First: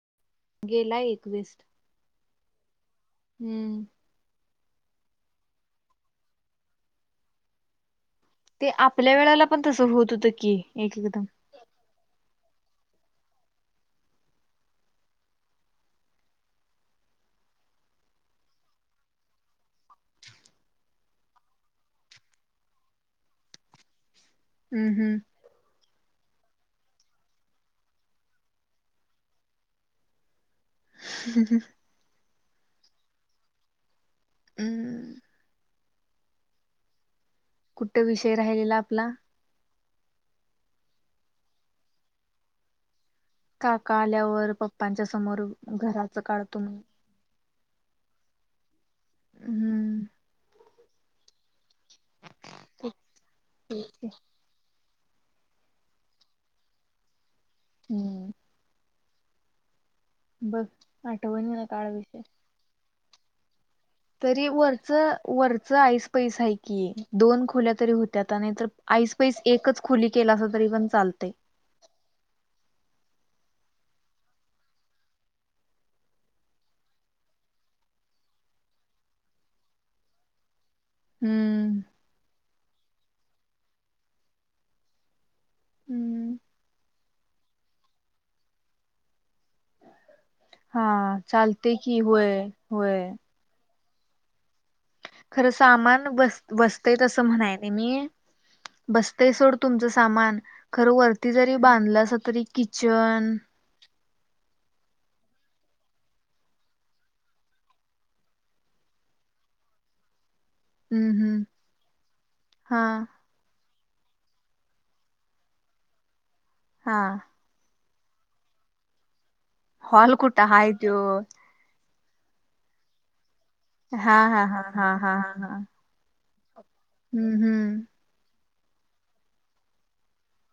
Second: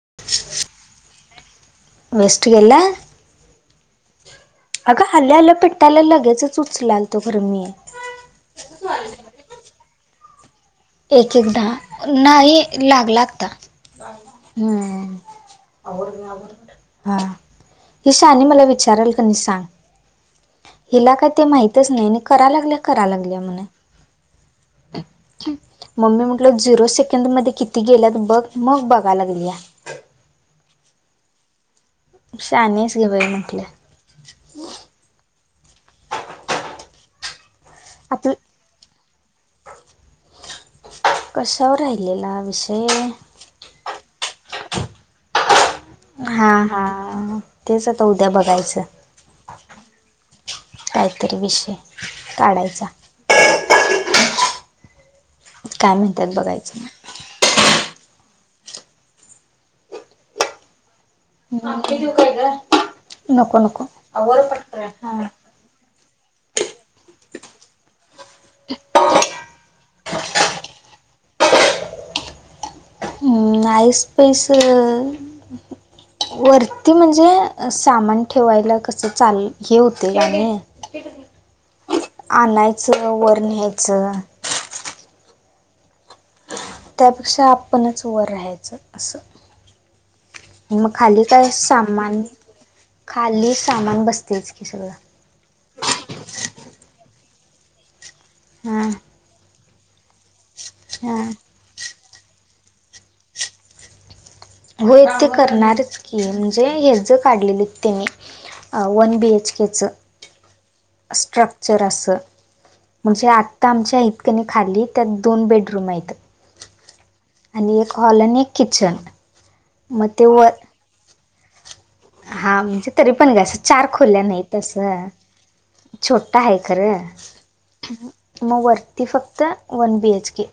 [inaudible] गेला एकवीस. वेस्ट गेला. हम्म. अगं आल्या आल्या पेटला लगेचच उचलालतो खरं मी. ते आपल्या वेळेला पण तसं होत होतं की. एक एकदा, नाही. लागला आत्ता. हम्म. हा ही शहाणी मला विचाराल कनी सांग. हिला काय ते माहितच नाही आणि करा लागल्या करा लागल्या म्हणं. हम्म हम्. मम्मी म्हंटल झिरो सेकंड मध्ये किती गेल्यात बघ मग बघाय लागलीया. ह. शहाणी आहेस की बाई म्हटलं. हम्. कुठ आपलं विषय राहिलेला आपला. कशावर राहिलेला विषय. काका आल्यावर पप्पांच्या समोर. घराचं हा काढतो म्हण हा. ह तेच आता उद्या बघायचं, हम्म काहीतरी विषय. काढायचा. [unintelligible] काय म्हणतात बघायचं ना. हम्म. बस घेऊ काय ग नको नको. आवर तरी पटकन वरचं हा. वरचं आईस पैस आहे की दोन खोल्या तरी होत्याता नाहीतर आईस पैस एकच खोली केलासा तरी पण चालतय. ऐस पैस अ [inaudible] वरती म्हणजे सामान ठेवायला कस चाल हे होतय आणि हम्म. आणायचं वर न्यायचं. हम्म त्यापेक्षा आपणच वर राहायचं असं. हा मग खाली काय चालतय की सामान होय होय खाली सामान बसतयच की सगळं खरं सामान बस बसतय तसं म्हणाय नाही मी हा बस ते सोड तुमचं सामान खरं हा वरती जरी बांधलासा तरी किचन होय ते करणारच की म्हणजे हे ज काढलेलीत तेनी अ वन बी एच के च हम्म हम्म स्ट्रक्चर असं हा म्हणजे आत त आमच्या हाईत कणी खाली त्यात दोन बेडरुम हाईत हा आ आणि एक हॉल आणि एक किचन मग हॉल ते कुठ वर हाय त्यो हा म्हणजे तरी पण ग असं चार हा खोल्या नाही हा हा हा तसं हा हा हा छोटं हाय खरं हम्म हम्म अ ह मग वरती फक्त वन बी एच के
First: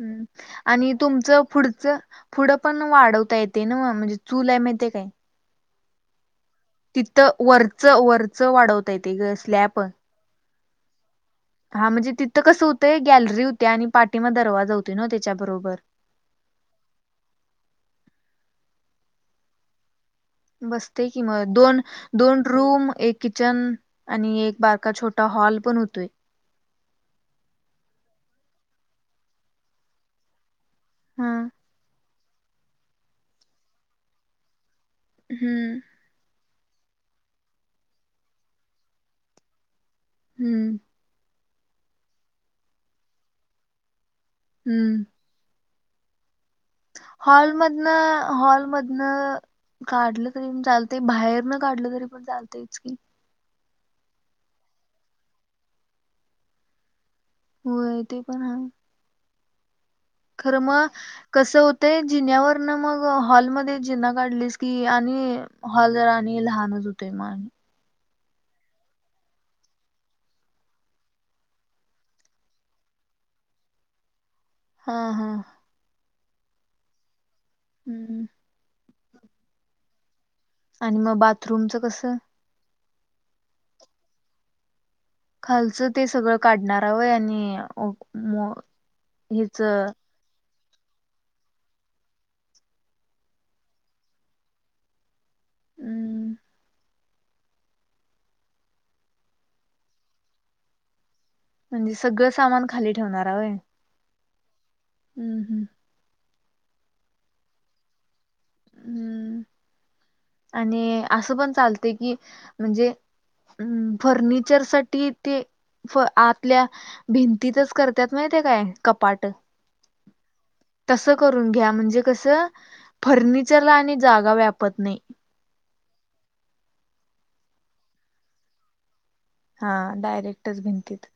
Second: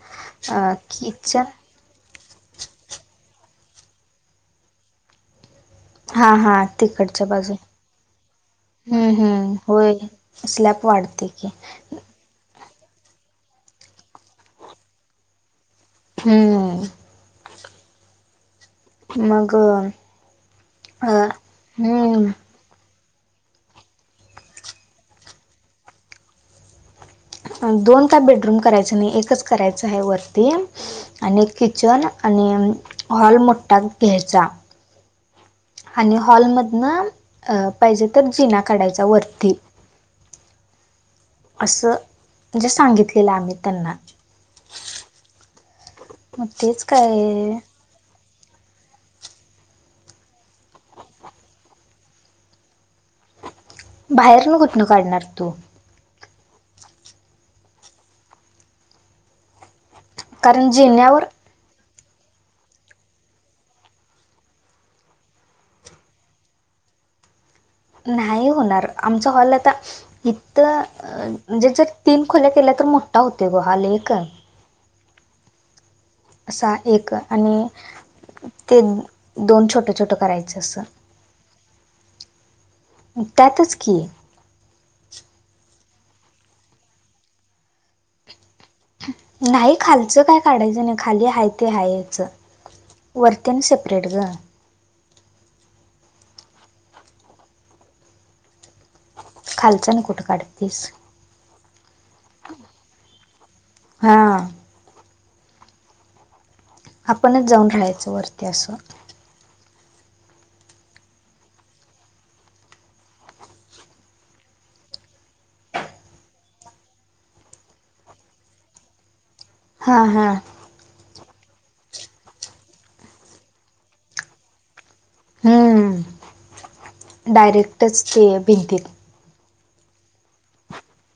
हम्म आणि तुमचं किचन पुढ च पुढं पण वाढवता येतंय नव म्हणजे चुलआहे माहित्याच काय हा हा तिकडच्या तिथं बाजूला वरचं वरचं वाढवता ह येते ह ग स्लॅप होय स्लॅप वाढतय हा म्हणजे तिथ अस होतय गॅलरी होत्पा आणि पाठी मागे दरवाजा होतय नवं त्याच्या बरोबर हम्म मग अ बसतय की मग दोन अं हम्म दोन रूम एक किचन आणि एक बारका छोटा हॉल पण होतोय ह दोन काय बेडरूम करायचं नाही एकच करायच हाय हा वरतीआणि कि किचन आणि हॉल मोठ्ठा घ्यायचा हम्म आणि हॉलमधनं अ पाहिजे तर जिना काढायचा वरती हम्म असं म्हणजे सांगितलेलं आम्ही त्यांना हम्म मग तेच काय न हॉल मधनं काढलं तरी पण चालतय बाहेर न काढलं तरी पण चालतय च की बाहेरन कुठन काढणार तू होय ते पण हाय खरं कारण मग जिन्यावर कसं होतय ते जिन्यावरन मग हॉलमध्ये जिना काढलीस की आणि हॉल आणि लहानच होतय मग आणि नाही होणार आमचा हॉल आता हितं म्हणजे जर तीन खोल्या केल्या तर मोठा होतोय ग हॉल एक हा हा असा एक आणि हम्म ते दोन छोट छोट करायचं. असं आणि मग बाथरूमच कसं त्यातच की खालचं ते सगळं काढणारा वंय आणि हेच न्हाही खालचं काय काढायचं नाही खाली हाय ते हा यच वरती आणि सेपरेट ग हम्म खालच न कुठं काढतीस म्हणजे सगळं सामान खाली ठेवणार हाय व्हय हा हम् हम्म आपणच जाऊन राहायचं वरती असं हम्म आणि असं पण चालते. की म्हणजे हम् फर्निचर साठी ते आतल्या भिंतीतच करतात. माहितीये काय कपाट हा हा तसं करून घ्या म्हणजे कस फर्निचरला आणि जागा व्यापत नाही. हम्म डायरेक्टच ते भिंती हा डायरेक्टच भिंतीत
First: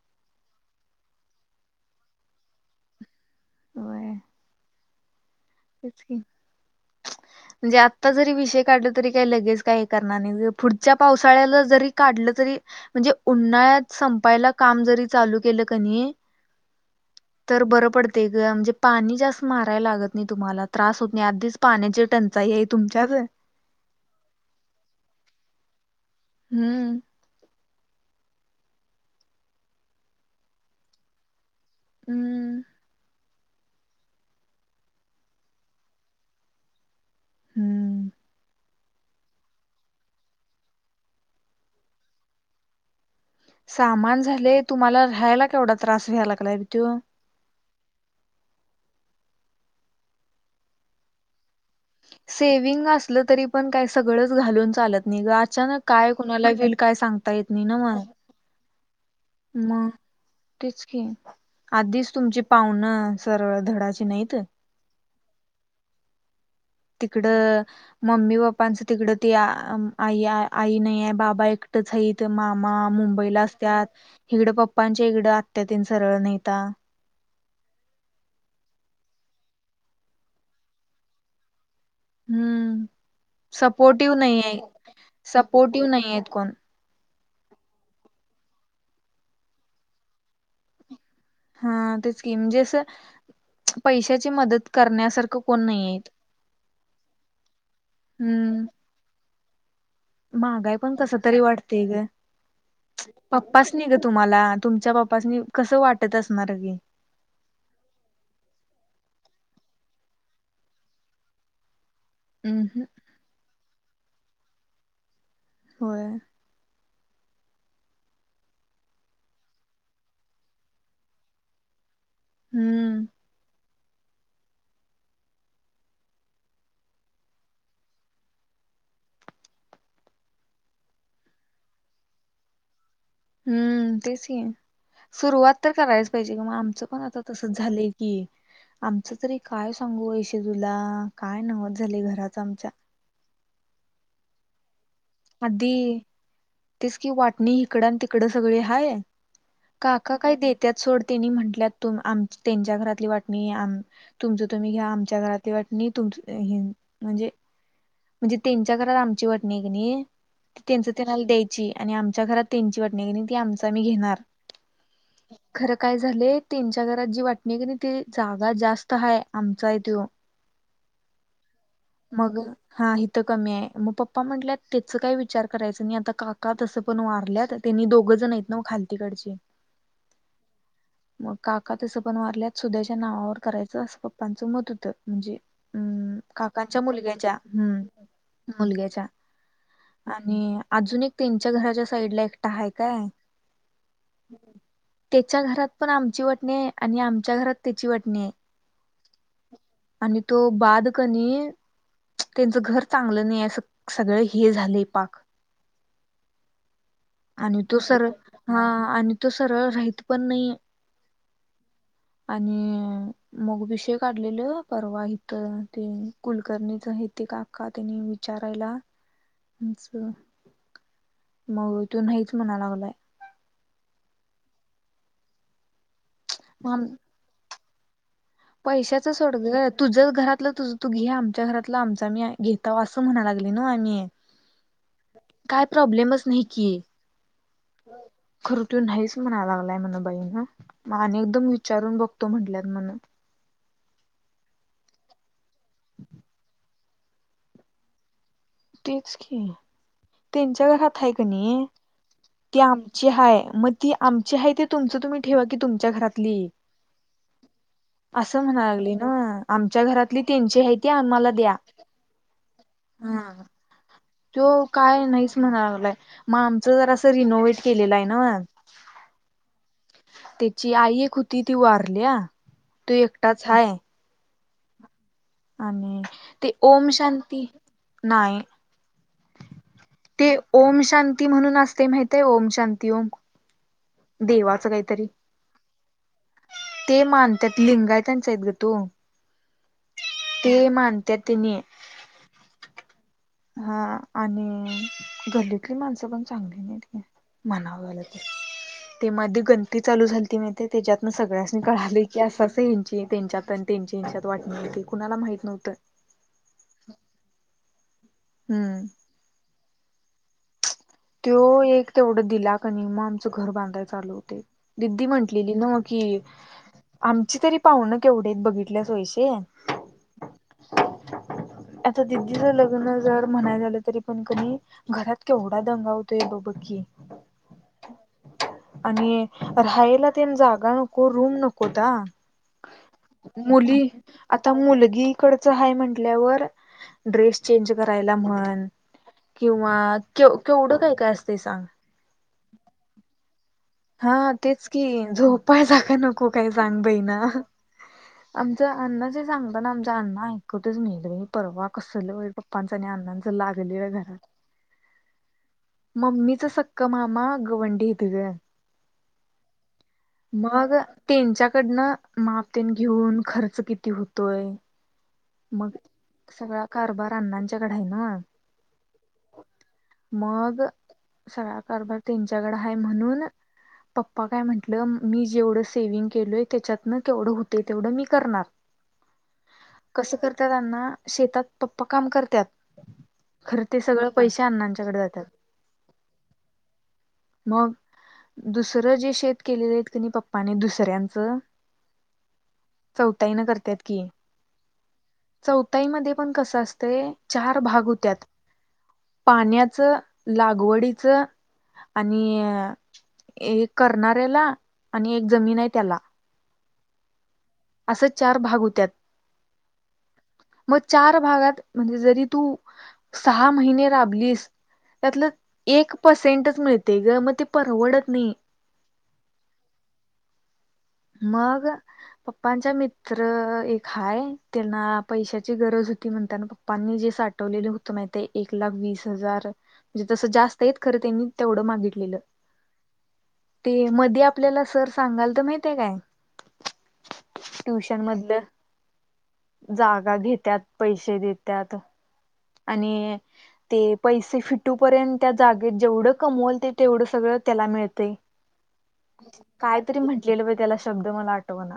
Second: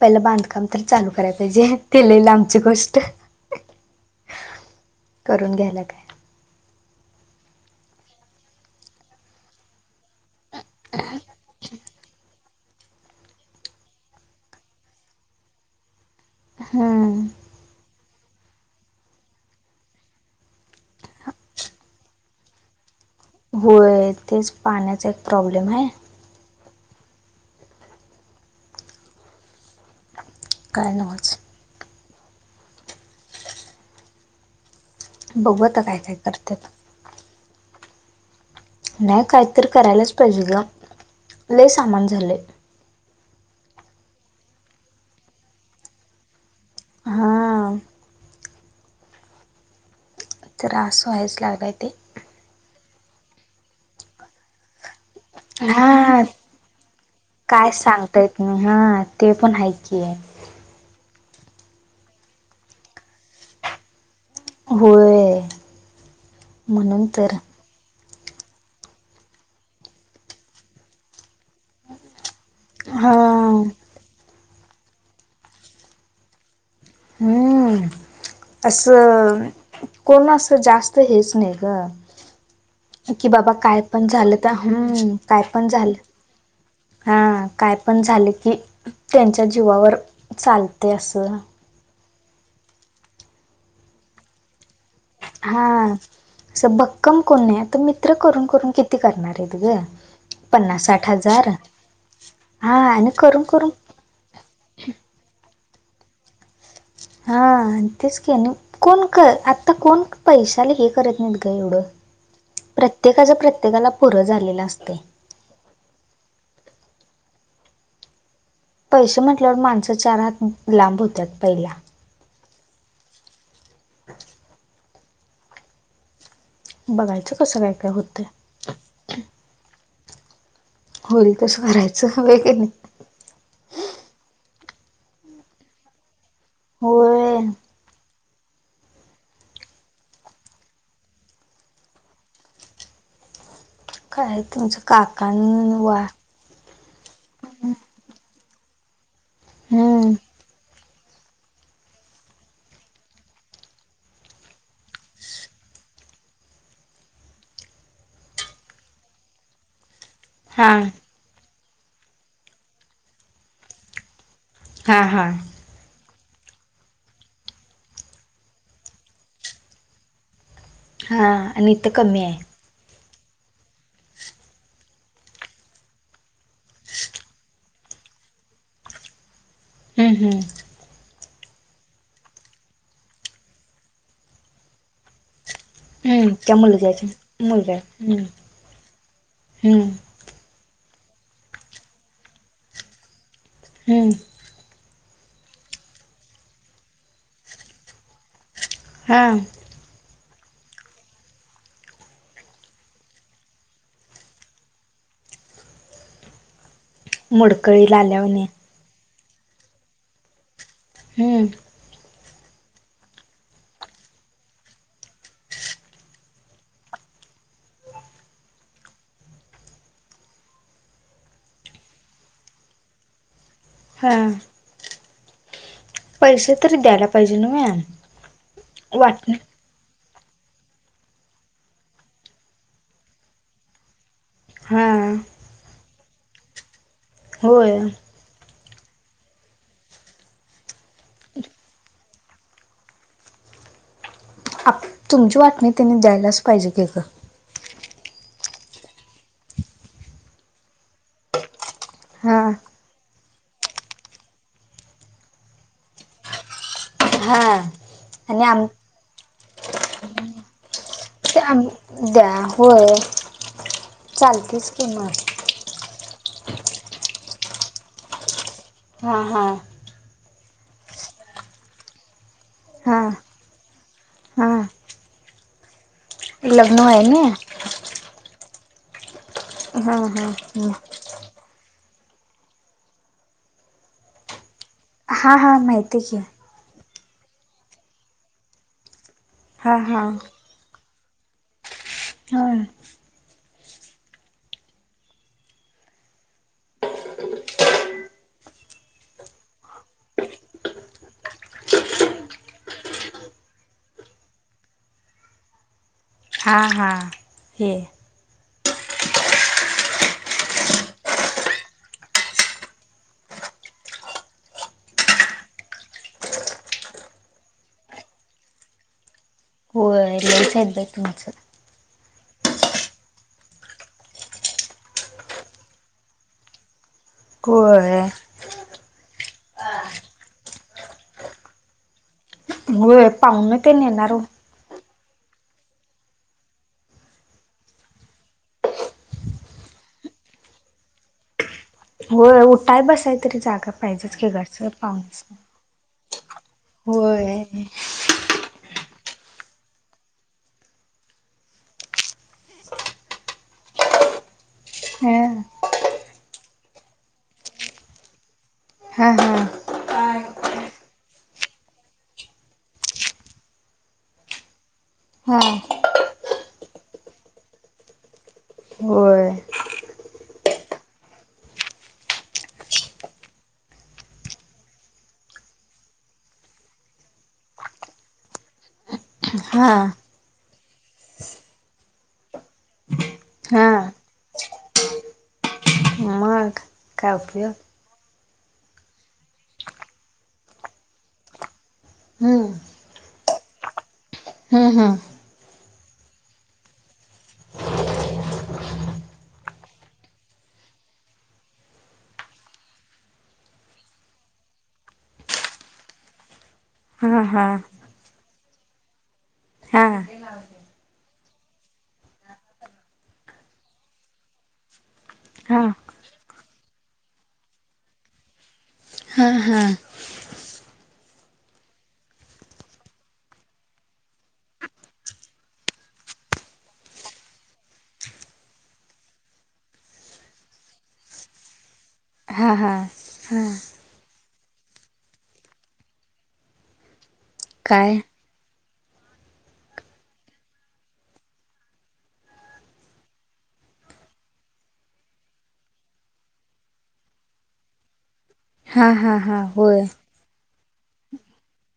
पहिलं बांधकाम तर चालू कराय पाहिजे तेल लांबची गोष्ट होय करून घ्या इचकी [inaudible] म्हणजे आत्ता जरी विषय काढला. तरी काही लगेच काय करणार नाही. पुढच्या पावसाळ्याला जरी काढलं तरी म्हणजे उन्हाळ्यात संपायला काम जरी चालू केलं कनी हा तर बरं पडते ग म्हणजे पाणी जास्त मारायला लागत. नाही तुम्हाला त्रास होत नाही. आधीच पाण्याची टंचाई आहे तुमच्याच होय तेच पाण्याचा एक प्रॉब्लेम आहे. हम्म कायनाच हम्म बघत काय काय करते. हम्म नाही काहीतरी करायलाच पाहिजे ग ल सामान झाले. सामान झाले तुम्हाला राहायला केवढा त्रास व्याय लागलाय हा त्रास व्हायच लागलाय. ते सेव्हंग असलं तरी पण काय सगळंच घालून चालत. नि ग अचानक काय हा कोणाला गल काय सांगता येत नाही. काय ना मग सांगता येत हा ते पण मग ऐकी आहे. तेच की आधीच तुमची पाहणं सरळ धडाची नाहीत. हो तर तिकडं मम्मी पप्पांचं तिकडं ती आई आई नाही. आहे बाबा एकटाच आहेत मामा हा मुंबईला असतात इकडे पप्पांच्या इकडे आत्यातन सरळ नता हम्म असं कोण असं जास्त हेच नाही हम्म ग कि बाबा काय पण सपोर्टिव्ह झालं नाही तर आहे हम् काय पण सपोर्टिव्ह झालं नाही आहेत कोण हा काय पण झाले की त्यांच्या जीवावर चालते असं हा तेच ककीम म्हणजे अस पैशाची मदत करण्यासारख हा असं भक्कम कोण आहे तर मित्र करून करून किती करणार आहे तु ग मागाय पन्नास पण साठ कस तरी हजार वाटतेय ग हा आणि करून करून पप्पाच नाही ग तुम्हाला तुमच्या बाप्ासनी कसं वाटत असणार की हा तेस क आणि कोण क आता कोण पैशाला हे करत नाहीत ग एवढं हम् हम प्रत्येकाच प्रत्येकाला पुरं झालेलं असते हो पैसे म्हटल्यावर माणस चार हात लांब होतात. पहिला हम्म अच्छ [inaudible] बघायचं कसं काय काय होतं. होळी कस भरायचं वगर नाही. हम्म तेच सुरुवात तर करायच पाहिजे किंवा आमचं पण आता होय तसंच झालंय की आमचं तरी काय सांगू वैश तुला काय नवत झाले घराच आमच्या काय तुमचं काकण आधी वा की वाटणी इकड आणि तिकड सगळे हाय हम्म काका काय देत त्यात सोड त्यांनी म्हंटल्या तु त्यांच्या घरातली वाटणी तुमचं तुम्ही घ्या आमच्या घरातली वाटणी तुम म्हणजे म्हणजे त्यांच्या घरात आमची वाट नाही क नाही त हा त्यांच त्यांनाला द्यायची आणि आमच्या घरात त्यांची वाट नाही क ती आमच आी घेणार हा हा खरं काय झालंय त्यांच्या घरात जी वाटणी आहे का नाही ते जागा जास्त हाय आमचाय त [inaudible] हा आणि इथ कमी आहे हा हि तर कमी आहे मग पप्पा म्हटल्या त्याच काय विचार करायच नाही आता का का तसं पण वारल्यात त्यांनी दोघं जण आहेत ना खालतीकडचे हम्म हम्म मग काका तसं पण वारल्यात सुध्याच्या नावावर करायचं असं पप्पांचं मत होतं म्हणजे हम्म त्यामुळे काकांच्या लजच मुलग्याच्या मुलगा हम्म हम्म मुलग्याच्या हम्म आणि अजून एक त्यांच्या घराच्या साईड ला एकटा आहे काय हम्म त्याच्या घरात पण आमची वाटणी आणि आमच्या घरात त्याची वाटणी आहे हां आणि तो बादकनी त्यांचं घर चांगलं नाही अस सगळ हे झालंय पाक आणि तो मोडकळीला सरळ आल्यावानी हा आणि तो सरळ राहत पण नाही हम्म आणि मग विषय काढलेलं परवा इथ ते कुलकर्णीच आहे ते का का त्यांनी विचारायला म्हच मग तूनहीच म्हणाय लागलय हा पैसे तरी मग द्यायला पाहिजे न म पैशाच सोड ग तुझं घरातलं तुझ तू घे आमच्या घरातलं आमच आम् घेता असं म्हणा लागले ना आम्ही हा काय प्रॉब्लेमच नाही की होय खरटी नाहीच म्हणायला लागलाय म्हण बाई ना मग आणि एकदम विचारून बघतो म्हंटल्यात म्हण आप तुमची वाटणी त्यांनी द्यायलाच पाहिजे केक तेच की त्यांच्या घरात आहे का नाही हा ते आम आ ह मग ती आमची आहे त तुमच तुम्ही ठेवा कि तुमच्या घरातली हा असं आणि म्हणा आम लागली ना आमच्या घरातली तीनश आहेत न मला ते द्या आम द्या होय हा तो चालतेच की काय मग नाहीच म्हणालाय मग आमचं जर असं रिनोव्ट केलेलं आहे ना हां हां त्याची आई एक होती ती वारली तू हा एकटाच हाय हा आणि ते लग्न ओम व्हाय ना शांती नाही हा हा ते ओम शांती म्हणून असते माहिती ते ओम शांती ओम देवाचं काही हा हा माहिती आहे की ते मानतात लिंगाय त्यांच आहेत ग तू हा हा ते मानत तिने हा हा आणि घल्लीतली माणसं पण चांगली नाही मनावालाग ते म गंती चालू झालती मा त्याच्यातन सगळ्यांसनी कळाले की असंच हची त्यांच्यात त्यांच्या इंच्याात वाटणी ते कुणाला माहित नव्हतं हां हां हे हम्म तो एक तेवढं दिला क नाही मग आमचं घर बांधाय चालू होते दििदी म्हंटलेली ना म कि आमची तरी पाहुण केवढे बघितल्या सोयशन स ब तुमच आता दिदीच लग्न जर म्हणाय झालं तरी पण कध घरात केवढा दंगावतोय बाबाकीी क आणि रायला ते जागा नको रूम नकोता हो पाहून का न येणार हो आता मुलगीकडच आहे म्हटल्यावर ड्रेस चेंज करायला म्हण किंवा केवढं काय काय असते सांग हो उठाय बसाय तरी जागा हा पाहिजेच की तेच घरचं की पाहुणेच झोपाळ जाग नको काही सांग बई ना होय आमच अण्णा जे सांगत ना आमचा अण्ना ऐकटच मिल परवा कसलं व पप्पांचं आणि अण्ांचं लागली आहे घरात हम मम्मीचा सक्क मामा गवंडी इथं ग हा हा मग त्यांच्याकडनं माफतेन घेऊन खर्च किती होतोय हा मग सगळा कारभार अण्णांच्याकडे आहे ना होय मग सगळ कभर त्यांच्याकड आहे म्हणून पप्पा काय म्हंटलं मी जेवढं सेवि्हंग केलोय त्याच्यातन केवढं होते तेवढं मी करणार हा कस करत्या त्यांना शेतात पप्पा काम करत्यात खर हा ते सगळ पैसे अण्णांच्याकडे जातात मग काय उपयोग मग दुसर जे शेत केलेलयेत कि आहेत पप्पानी दुसऱ्यांच हम् चौताई न करत्यात की हा हा चौथाईमध्ये पण कस असतय चार भाग होत्यात पाण्याच लागवडीच आणि एक करणाऱ्याला आणि एक जमीन आहे त्याला हा हा असं चार भाग होत्यात ह मग चार भागात म्हणजे जरी तू सहा महिने राबलीस त्यातल हा हा एक पर्सेंटच मिळते ग मग ते परवडत नाही हा हा मग पप्पांचा मित्र एक हाय त्यांना पैशाची गरज होती म्हणतात पप्पांनी जे साठवलेले होत नाही ते एक लाख वीस हजार म्हणे तस जास्त आहे खर त्यांनी तेवढ मागितलेल हा हा हा ते मधल्या आपल्याला सर सांगाल तर माहितेय काय काय ट्युशन मधल जागा घेत्यात पैसे देत्यात आणि ते पैसे फिटूपर्यंत त्या जागेत जेवढ कमवल ते तेवढ सगळ त्याला मिळतय हा हा हा होय केल बाई त्याला शब्द मला आठव ना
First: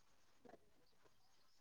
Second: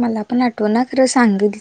मला पण आठव ना खर सांगित